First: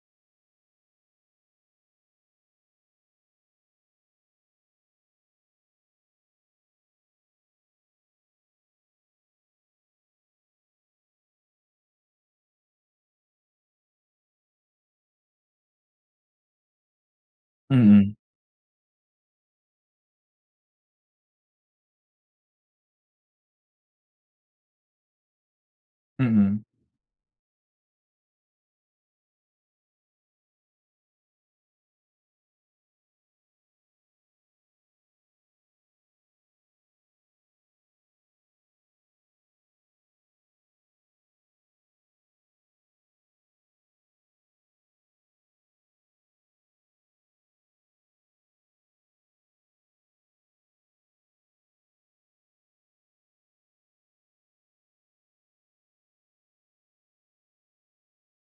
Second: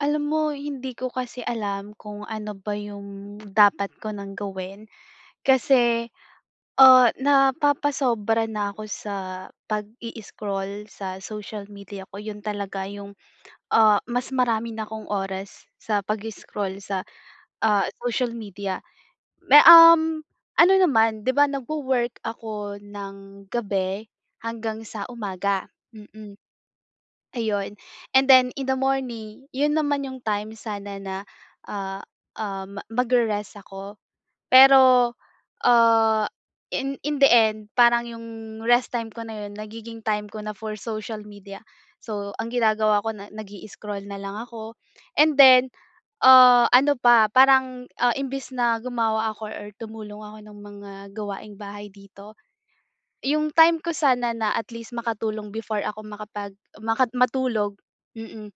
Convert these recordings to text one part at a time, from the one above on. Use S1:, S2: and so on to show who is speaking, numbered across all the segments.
S1: Alam mo, hindi ko kasi alam kung ano ba yung dapat ko nang gawin kasi, ah, napapasobra na ako sa pag-i-scroll sa social media ko, yun talaga yung, ah, mas marami na akong oras sa pag-i-scroll sa, ah,
S2: Mhm.
S1: social media. May um, ano naman, 'di ba nagwo-work ako ng gabi hanggang sa umaga, mm.
S2: Mhm.
S1: Ayun, and then in the morning, yun naman yung time sana na, ah, um, magre-rest ako, pero, ah, in in the end, parang yung rest time ko na 'yon, nagiging time ko na for social media. So, ang ginagawa ko na, nag-i-scroll na lang ako. And then, ah, ano pa, parang, ah, imbes na gumawa ako or tumulong ako ng mga gawaing bahay dito, yung time ko sana na at least makatulong before ako makapag maka matulog, mm,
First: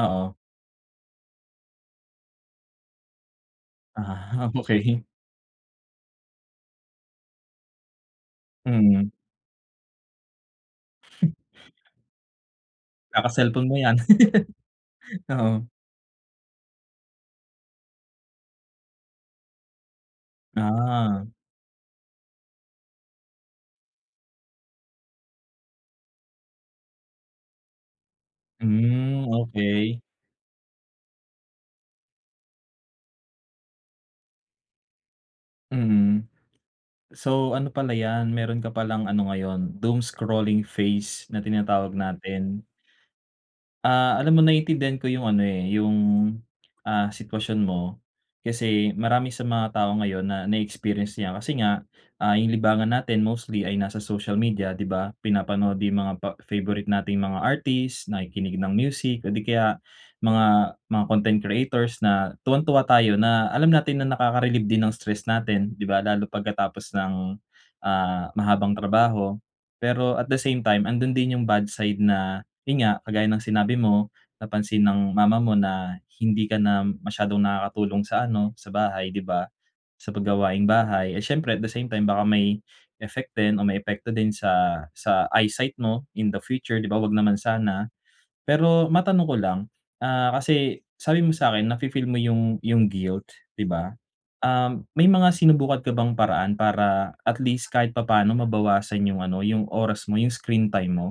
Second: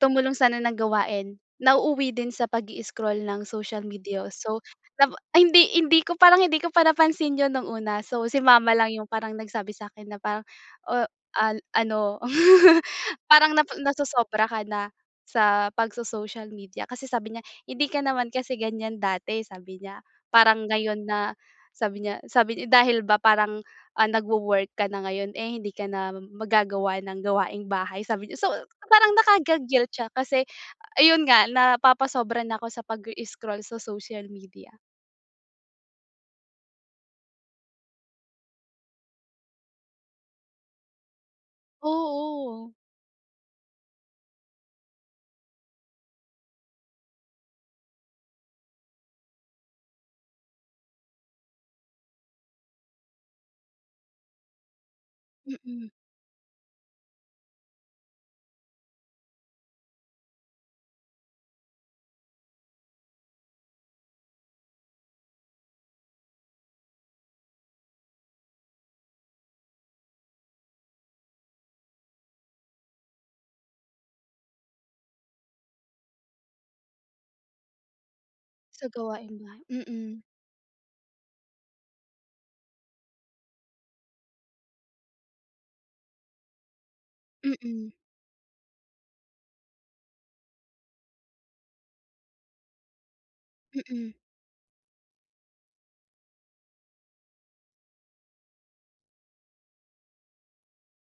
S1: tumulong sana ng gawain, nauuwi din sa pag-i-scroll ng social media, oh,
S2: Ah,
S1: so
S2: okey.
S1: tapo hindi hindi ko, parang hindi ko pa napansin 'yon nung una. So, si mama lang yung
S2: Mm.
S1: parang nagsabi sa'kin na parang, oh, ah, ano, parang
S2: Kaka-cellphone
S1: napa
S2: mo 'yan.
S1: nasosobra ka na
S2: Oo.
S1: sa pagso-social media kasi sabi niya, "Hindi ka naman kasi ganiyan dati," sabi niya. Parang ngayon
S2: Ah.
S1: na, sabi niya sabi niya, dahil ba parang, ah, nagwo-work ka na ngayon, eh, hindi ka na mag-gagawa ng gawaing bahay, sabi niya. So parang
S2: Hmm,
S1: nakaka-guilt
S2: okey.
S1: siya kasi ayun nga, napapasobra na ako sa pag-i-scroll sa social media.
S2: Mm. So ano pala yan, meron ka palang ano ngayon, doomscrolling phase na tinatawag natin.
S1: Oo.
S2: Ah, alam mo naiintindihan ko yung ano eh, yung, ah, sitwasyon mo. Kasi, marami sa mga tao ngayon na, na-experience 'yan, kasi nga ah, yung libangan natin mostly ay nasa social media, 'di ba? Pinapanood
S1: Mm.
S2: yung mga pa favourite nating mga artist, nakikinig ng music, o di kaya, mga mga content creators na tuwang-tuwa tayo na alam natin na nakaka-relieve din ng stress natin, 'di ba, lalo pagkatapos ng, ah, mahabang trabaho. Pero at the same time, andun din yung bad side na yun nga, kagaya ng sinabi mo, napansin ng mama mo na hindi ka na masyadong nakakatulong sa ano, sa
S1: Sa
S2: bahay, 'di
S1: gawaing
S2: ba?
S1: bahay,
S2: Sa
S1: mm.
S2: pag gawaing bahay eh, siyempre at the same time baka may, effect din o may epekto din sa sa eyesight mo in the future, 'di ba, 'wag naman sana.
S1: Mm.
S2: Pero matanong ko lang, ah, kasi, sabi mo sa 'kin nafi-feel mo yung yung guilt 'di ba?
S1: Mm.
S2: Ah, may mga sinubukan ka bang paraan para at least kahit papano mabawasan yung ano, yung oras mo, yung screen time mo?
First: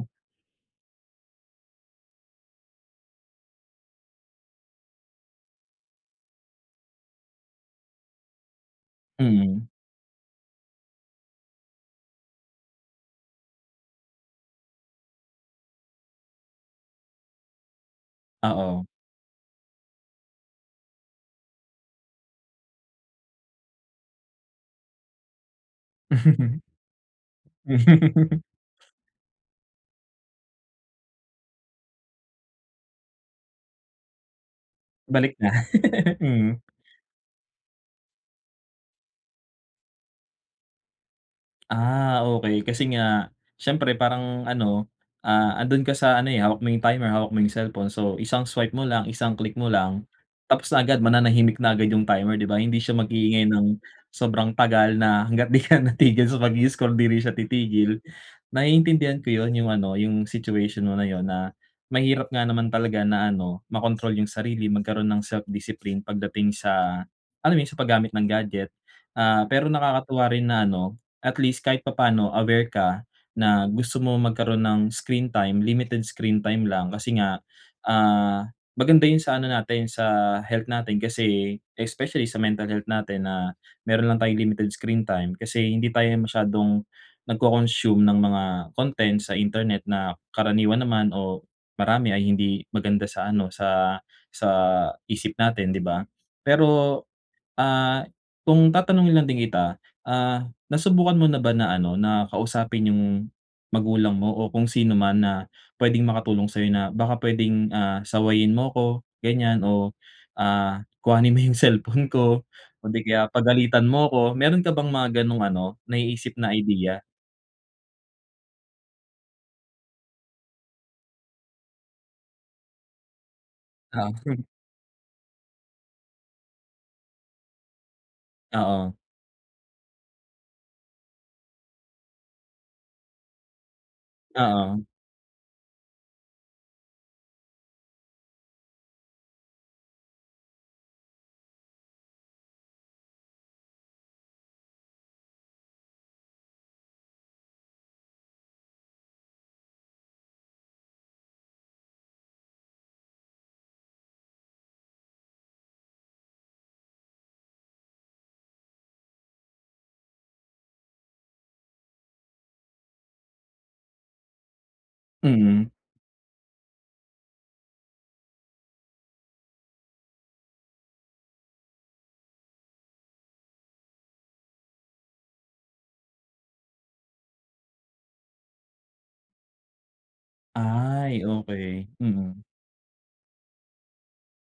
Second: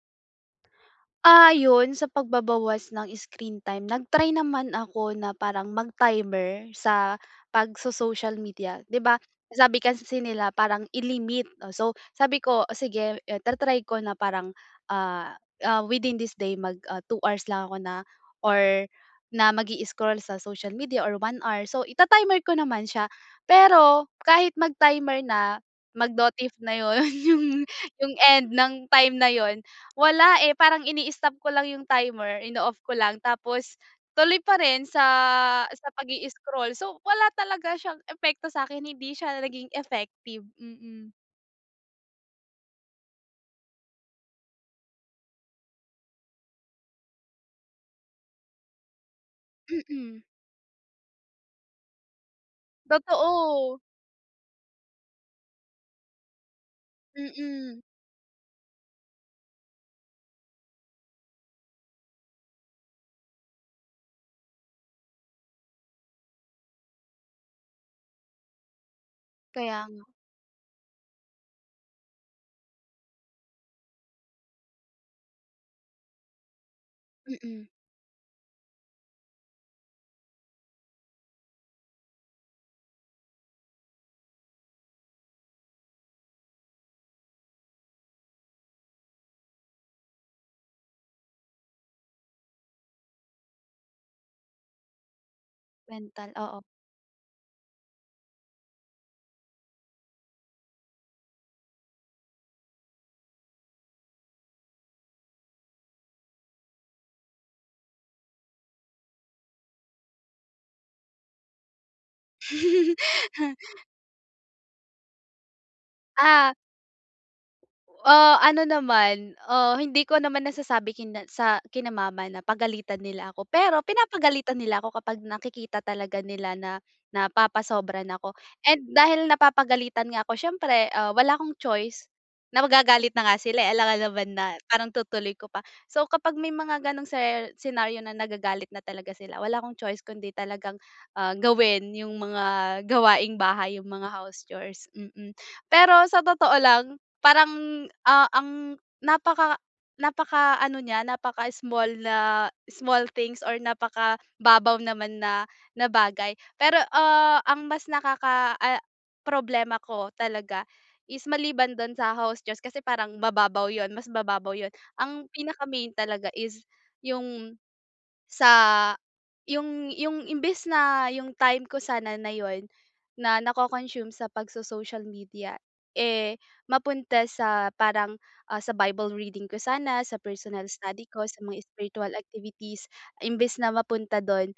S1: Ah, yun sa pagbabawas ng screen time, nag-try naman ako na parang mag-timer sa pagso social media di ba?
S2: Mm.
S1: Sabi kasi nila parang i-limit, so sabi ko o sige ta-try ko na parang, ah ah, within this day mag, ah, 2 hours lang ako na,
S2: Oo.
S1: or na mag-i-scroll sa social media or 1 hour, so ita-timer ko naman siya. Pero, kahit mag-timer na, mag-notif na yun yung yung end ng time na yun wala eh, parang ini-stop ko lang yung timer, ino-off ko lang tapos, tuloy pa rin sa
S2: Balik na,
S1: sa pag
S2: mm.
S1: i-scroll so, wala talaga siyang epekto sa'kin, hindi siya naging effective, mm.
S2: Ah, okey kasi nga, siyempre parang ano, ah, andun ka sa ano eh, hawak mo yung timer, hawak mo yung cellphone, so isang swipe mo lang, isang click mo lang,
S1: Mm.
S2: tapos na agad mananahimik na agad yung timer, di ba, hindi siya mag-iingay ng
S1: Totoo.
S2: sobrang tagal na hangga't di ka natigil sa pag i-scroll di rin siya
S1: Mm.
S2: titigil. Naiintindihan ko yun, yung ano, yung situation mo na yun na, mahirap nga naman talaga na ano, makontrol yung sarili magkaroon ng self-discipline pagdating sa, alam mo yun sa paggamit ng gadget. Ah, pero
S1: Kaya nga.
S2: nakakatuwa rin na ano, at least kahit papaano aware ka, na gusto mo magkaroon ng screen time, limited screen time lang kasi nga,
S1: Mm.
S2: ah, maganda yun sa ano natin, sa health natin kasi, especially sa mental health natin na meron lang tayong limited screen time kasi hindi tayo masyadong, nag-co-consume ng mga content sa internet na karaniwan naman o marami ay hindi maganda sa ano, sa sa isip natin, di ba?
S1: Mental, oo.
S2: Pero, ah, kung tatanungin lang din kita, ah, nasubukan mo na ba na ano, na kausapin yung, magulang mo o kung sino man na pwedeng makatulong sa'yo na baka pwedeng ah, sawayin mo 'ko ganyan o ah, kuhanin mo yung cellphone ko kundi kaya pagalitan mo 'ko. Meron ka bang mga ganong ano, naiisip
S1: Ah
S2: na idea?
S1: Uh, ano naman, ah, hindi ko naman nasasabi kina sa kina mama na pagalitan nila ako. Pero,
S2: Oo.
S1: pinapagalitan nila ako kapag nakikita talaga nila na napapasobra na ako and
S2: Oo.
S1: dahil napapagalitan nga ako siyempre, um, wala akong choice na magagalit na nga sila eh alam naman na
S2: Oo.
S1: parang itutuloy ko pa. So kapag may mga ganong ser senaryo na nagagalit na talaga sila wala akong choice kundi talagang, ah, gawin yung mga gawaing bahay yung mga house chores, mm. Pero sa totoo lang, parang, ah, ang napaka napaka-ano niya napaka small na small things or napaka-babaw naman na na bagay, pero, ah, ang mas nakaka ah, problema ko talaga is maliban dun sa house chores kasi parang mababaw yun mas mababaw yun. Ang
S2: Mm.
S1: pinaka-main talaga is yung, sa yung yung imbes na yung time ko sana na yun na nako-consume sa pagso-social media eh mapunta sa parang, ah, sa Bible reading ko sana, sa personal study ko,
S2: Ay
S1: sa mga
S2: okey,
S1: spiritual
S2: mm.
S1: activities, imbes na mapunta dun,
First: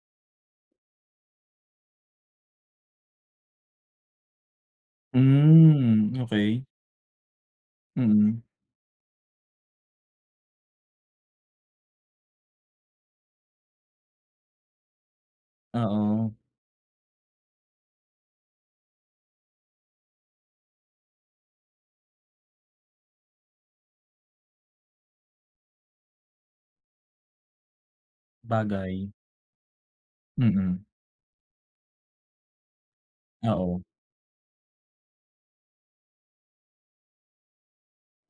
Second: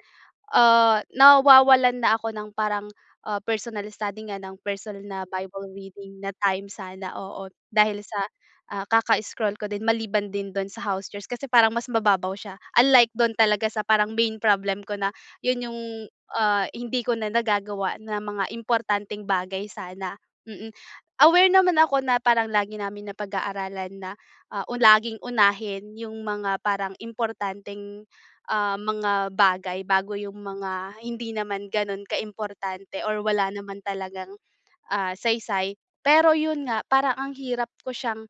S1: ah, nawawalan na ako ng parang, ah, personal study nga ng personal na Bible
S2: Hmm,
S1: reading na
S2: okey.
S1: time sana, oo, dahil sa,
S2: Mm.
S1: ah, kaka-scroll ko din maliban din dun sa house chores, kasi parang mas mababaw siya unlike dun talaga sa parang main problem ko na 'yun yung,
S2: Oo.
S1: ah, hindi ko na nagagawa ng mga importanteng bagay sana, mm. Aware naman ako na parang lagi namin napag-aaralan na, uh, laging unahin yung mga parang importanteng, ah,
S2: Bagay.
S1: mga bagay bago yung
S2: Mm.
S1: mga hindi naman ganon ka-importante or wala naman
S2: Oo.
S1: talagang, ah, saysay. Pero yun nga parang ang hirap ko siyang,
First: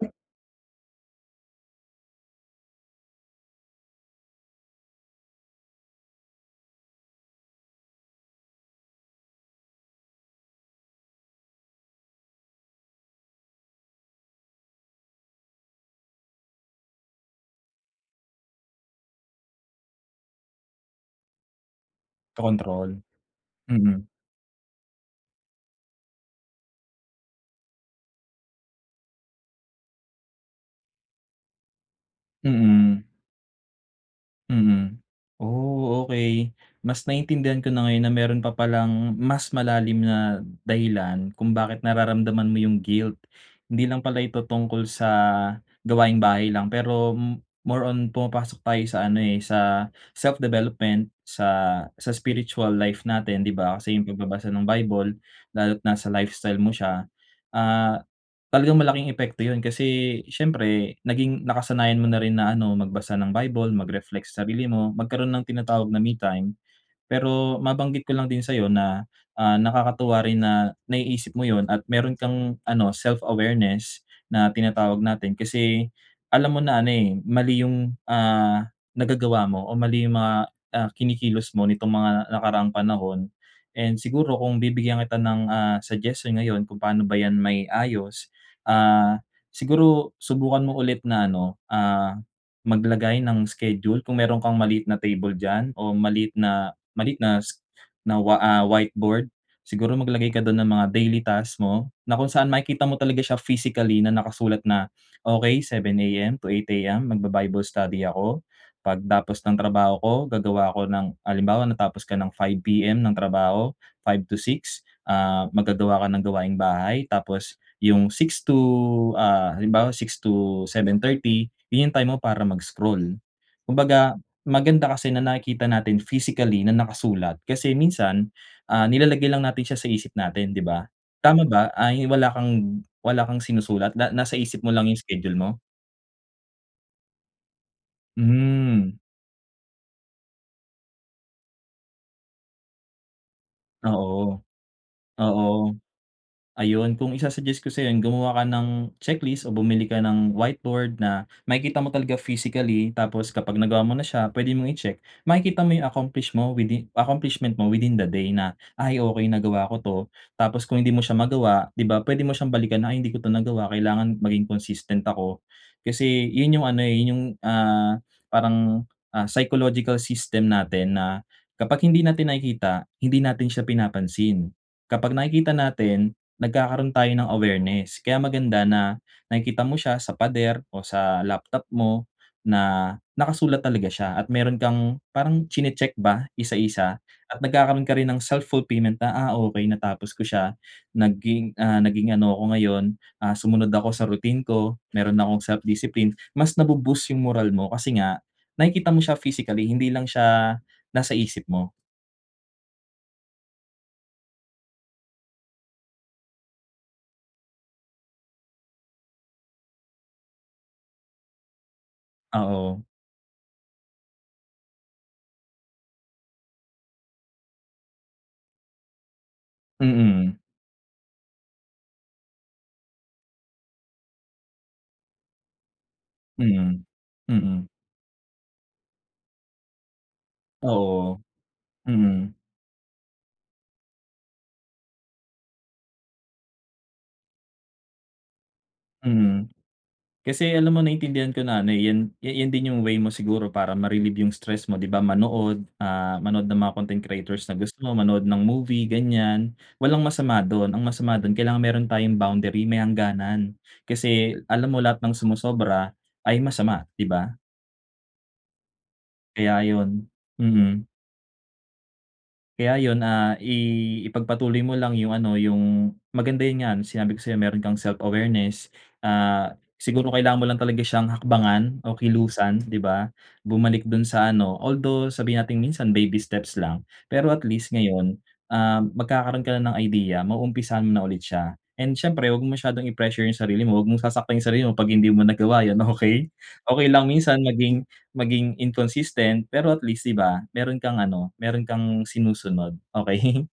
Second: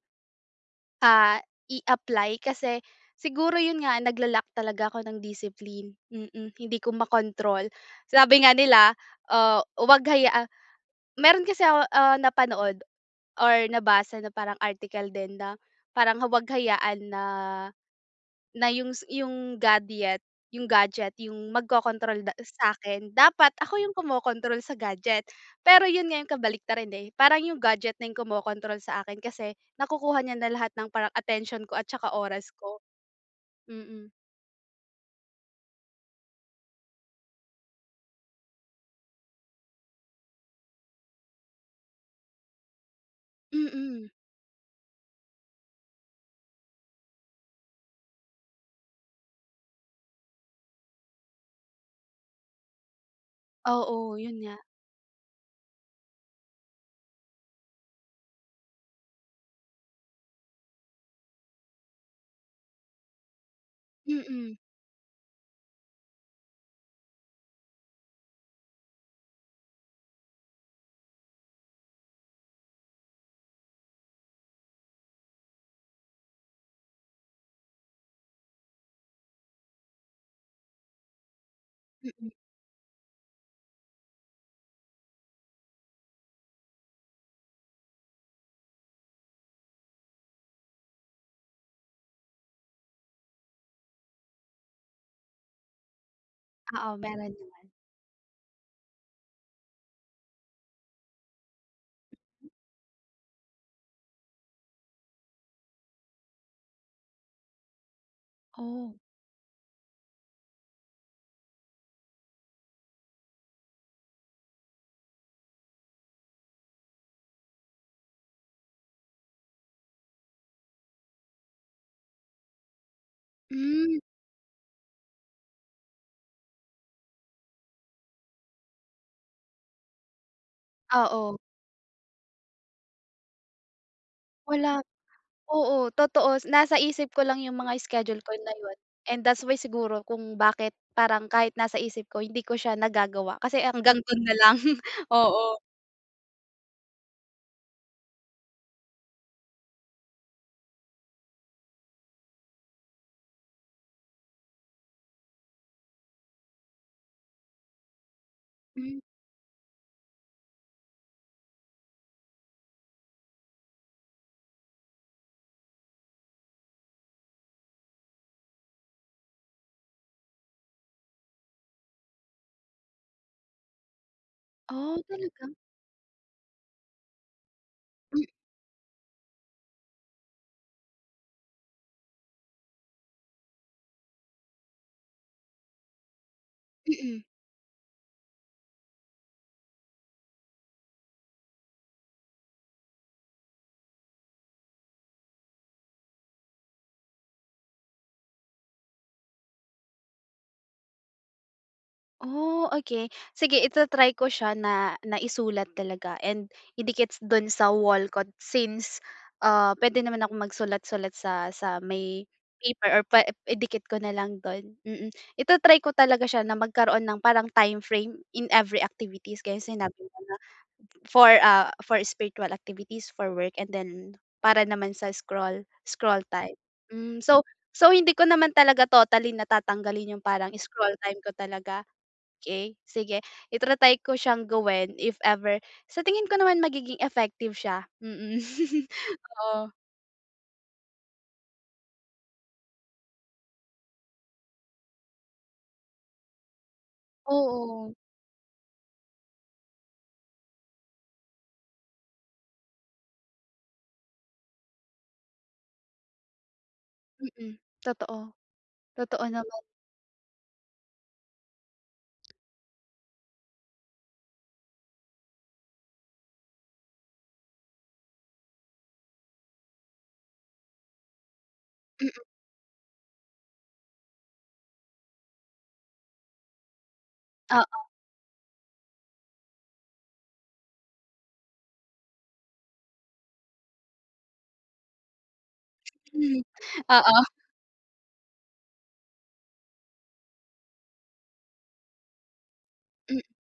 S1: ah, i-apply kasi siguro yun nga nagla-lack talaga ako ng discipline, mm, hindi ko makontrol sabi nga nila, ah, huwag hayaan meron kasi ako, uh, napanood or nabasa na parang article din na parang huwag hayaan na na yung sa yung gadyet gadget yung magkokontrol sa
S2: Control,
S1: sa'kin, dapat ako yung
S2: mm.
S1: kumokontrol sa gadget. Pero yun nga yung kabaliktaran eh parang yung gadget na yung kumokontrol sa akin kasi nakukuha niya na lahat ng parang atensyon ko at saka oras ko.
S2: Mm.
S1: Mm.
S2: Mm. Oh, okay. Mas naiintindihan ko na ngayon na meron pa palang mas malalim na dahilan kung bakit nararamdaman mo yung guilt. Hindi lang
S1: Mm.
S2: pala ito tungkol sa gawaing bahay lang, pero m more on pumapasok tayo sa ano, eh, sa self-development, sa sa spiritual life natin, 'di ba? Kasi yung
S1: Oo. 'Yun
S2: pagbabasa
S1: nga.
S2: ng Bible, lalo't nasa lifestyle mo siya, ah, talagang malaking epekto yun, kasi syempre naging nakasanayan mo na rin na ano, magbasa ng Bible, magreflect sa
S1: Mm.
S2: sarili mo, magkaroon ng tinatawag na me time. Pero mabanggit ko lang din sa'yo na, ah, nakakatuwa rin na naiisip mo yun at meron kang ano, self-awareness na tinatawag natin, kasi alam mo na ano, eh, mali yung, ah, nagagawa mo o mali yung mga, ah, kinikilos mo nitong mga
S1: Mm.
S2: nakaraang panahon. And siguro kung bibigyan kita ng, ah, suggestion ngayon kung paano ba yan mai-ayos, ah, siguro subukan mo ulit na ano, ah, maglagay ng schedule, kung meron kang maliit na table diyan o maliit na
S1: Oo,
S2: maliit
S1: meron
S2: na si
S1: naman.
S2: na, wa ah, whiteboard, siguro maglagay ka dun ng mga daily task mo, na kung saan makikita mo talaga siya physically na nakasulat na, okay, 7:00 AM to 8:00 AM mag-ba-bible study ako.
S1: Oh.
S2: Pagtapos ng trabaho ko gagawa ako ng, halimbawa natapos ka ng 5:00 PM ng trabaho, 5:00 to 6:00, ah, maggagawa ka ng gawaing bahay, tapos 'yung 6:00 to ah, halimbawa 6:00-7:30 yung yung time mo para mag-scroll.
S1: Mm.
S2: 'Kumbaga maganda kasi na nakikita natin physically na nakasulat. Kasi minsan, ah, nilalagay lang natin siya sa isip natin, 'di ba?
S1: Oo.
S2: Tama ba, ay wala kang wala kang sinusulat? Na nasa isip mo
S1: Wala.
S2: lang yung schedule mo?
S1: Oo, totoo. Nasa isip ko lang yung mga schedule ko na yun,
S2: Mm.
S1: and that's why siguro kung bakit parang kahit nasa isip ko hindi ko siya nagagawa, kasi hanggang dun na
S2: Oo.
S1: lang, oo.
S2: Oo. Ayun, kung i-su-suggest ko sa'yo yun, gumawa ka ng checklist, o bumili ka ng whiteboard na, makikita mo talaga physically. Tapos kapag nagawa mo na siya pwede mong i-check. Makikita mo yung accomplish mo within accomplishment mo within the day na,
S1: Mm.
S2: "Ay okay nagawa ko 'to." Tapos kung hindi mo siya magawa, 'di ba. Pwede mo siyang balikan na, "Ay, hindi ko 'to nagawa, kailangan maging consistent ako." Kasi yun yung ano, eh, yun yung, ah, parang, ah, psychological system natin na, kapag hindi natin nakikita, hindi natin siya pinapansin.
S1: Oh,
S2: Kapag nakikita
S1: talaga?
S2: natin nagkakaroon tayo ng awareness. Kaya
S1: Mm.
S2: maganda na nakikita mo siya sa pader o sa laptop mo na nakasulat talaga siya, at meron kang, parang chini-check ba isa-isa,
S1: Mm.
S2: at nagkakaroon ka rin ng self-fulfillment na, "Ah, okay natapos ko siya, naging ah, naging ano ako ngayon, ah, sumunod ako sa routine ko, meron na akong self-discipline." Mas na bu-boost yung moral mo, kasi nga nakikita mo siya physically hindi lang siya nasa isip mo.
S1: Oh, okey. Sige ita-try ko siya na na isulat talaga and idikit s dun sa wall ko since, ah, puwede naman akong magsulat-sulat sa sa may
S2: Oo.
S1: paper or pwe idikit ko na lang dun, mm. Ita-try ko talaga siya na magkaroon ng parang timeframe in every activities gaya ng sinabi mo na
S2: Mm.
S1: for, ah, for spiritual activities, for work and then para naman sa scroll scroll time,
S2: Mm.
S1: hmm. So
S2: Mm.
S1: so hindi ko naman talaga totally na tatanggalin 'yong parang scroll
S2: Oo.
S1: time ko talaga.
S2: Mm.
S1: Okey, sige ita-try ko siyang gawin if ever. Sa tingin ko naman magiging effective siya, mm.
S2: Mm.
S1: Oo.
S2: Kasi alam mo naintindihan ko na ano, eh, 'yan 'ya 'yan din 'yong way mo siguro para ma-relieve 'yong stress mo, 'di ba, manood, ah, manood ng mga content creators na gusto
S1: Oo.
S2: mo, manood ng movie, ganiyan. Walang masama do'n. Ang masama do'n kailangan mayro'n tayong boundary, may hangganan. Kasi alam mo lahat ng sumusobra ay masama, 'di ba?
S1: Mm. Totoo. Totoo naman.
S2: Kaya 'yon. Mhm. Kaya yun, ah, i ipagpatuloy mo lang yung ano, yung, maganda yun nga, yung sinabi ko sa'yo meron kang self awareness, ah, siguro kailangan mo lang talaga syang hakbangan, o
S1: Mm.
S2: kilusan, 'di ba? Bumalik dun sa ano, although sabihin natin minsan baby steps lang, pero at least
S1: Oo.
S2: ngayon, ah, magkakaroon ka na ng idea, ma-uumpisahan mo na ulit siya. And syempre wag mo masyadong i-pressure yung sarili mo, wag mong sasaktan yung sarili mo 'pag hindi mo nagawa yun, okey?
S1: Hmm,
S2: Okey lang
S1: oo.
S2: minsan maging maging inconsistent, pero at least, 'di ba? Meron kang ano, meron kang sinusunod,
S1: M
S2: okey?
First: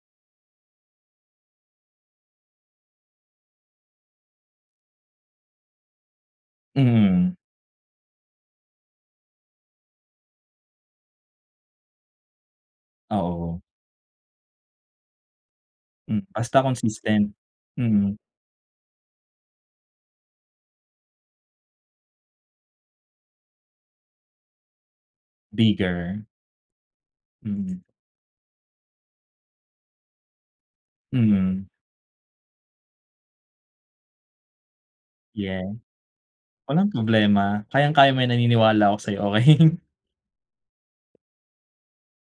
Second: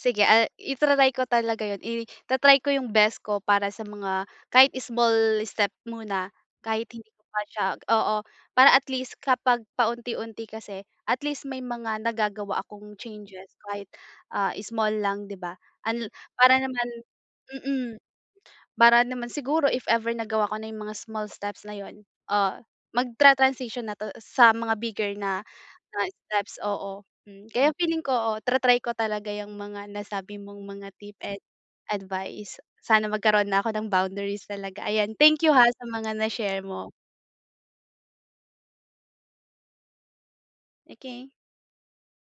S1: Sige, ah, ita-try ko talaga yun, i ta-try ko yung best ko para sa mga, kahit small step muna, kahit hindi ko
S2: Mm.
S1: pa siya oo, para at least kapag paunti-unti kasi, at least may mga nagagawa akong changes
S2: Oo.
S1: kahit, ah, small lang, 'di ba? Unl
S2: Hmm.
S1: para
S2: Basta
S1: naman
S2: consistent.
S1: mm,
S2: Mm.
S1: para naman siguro if ever nagawa ko na yung mga small steps na yun, ah, mag tra-transition na to sa mga bigger na na
S2: Bigger.
S1: steps, oo. mm, kaya
S2: Mm.
S1: feeling ko, oo, tra-try ko talaga yang mga nasabi mong mga tip and
S2: Mhm.
S1: advice. Sana magkaroon na ako ng boundaries talaga, ayan thank you, ha,
S2: Yeah.
S1: sa mga na share
S2: Walang
S1: mo.
S2: problema, kayang-kaya mo yan, naniniwala ako sayo, okey?
S1: Okey.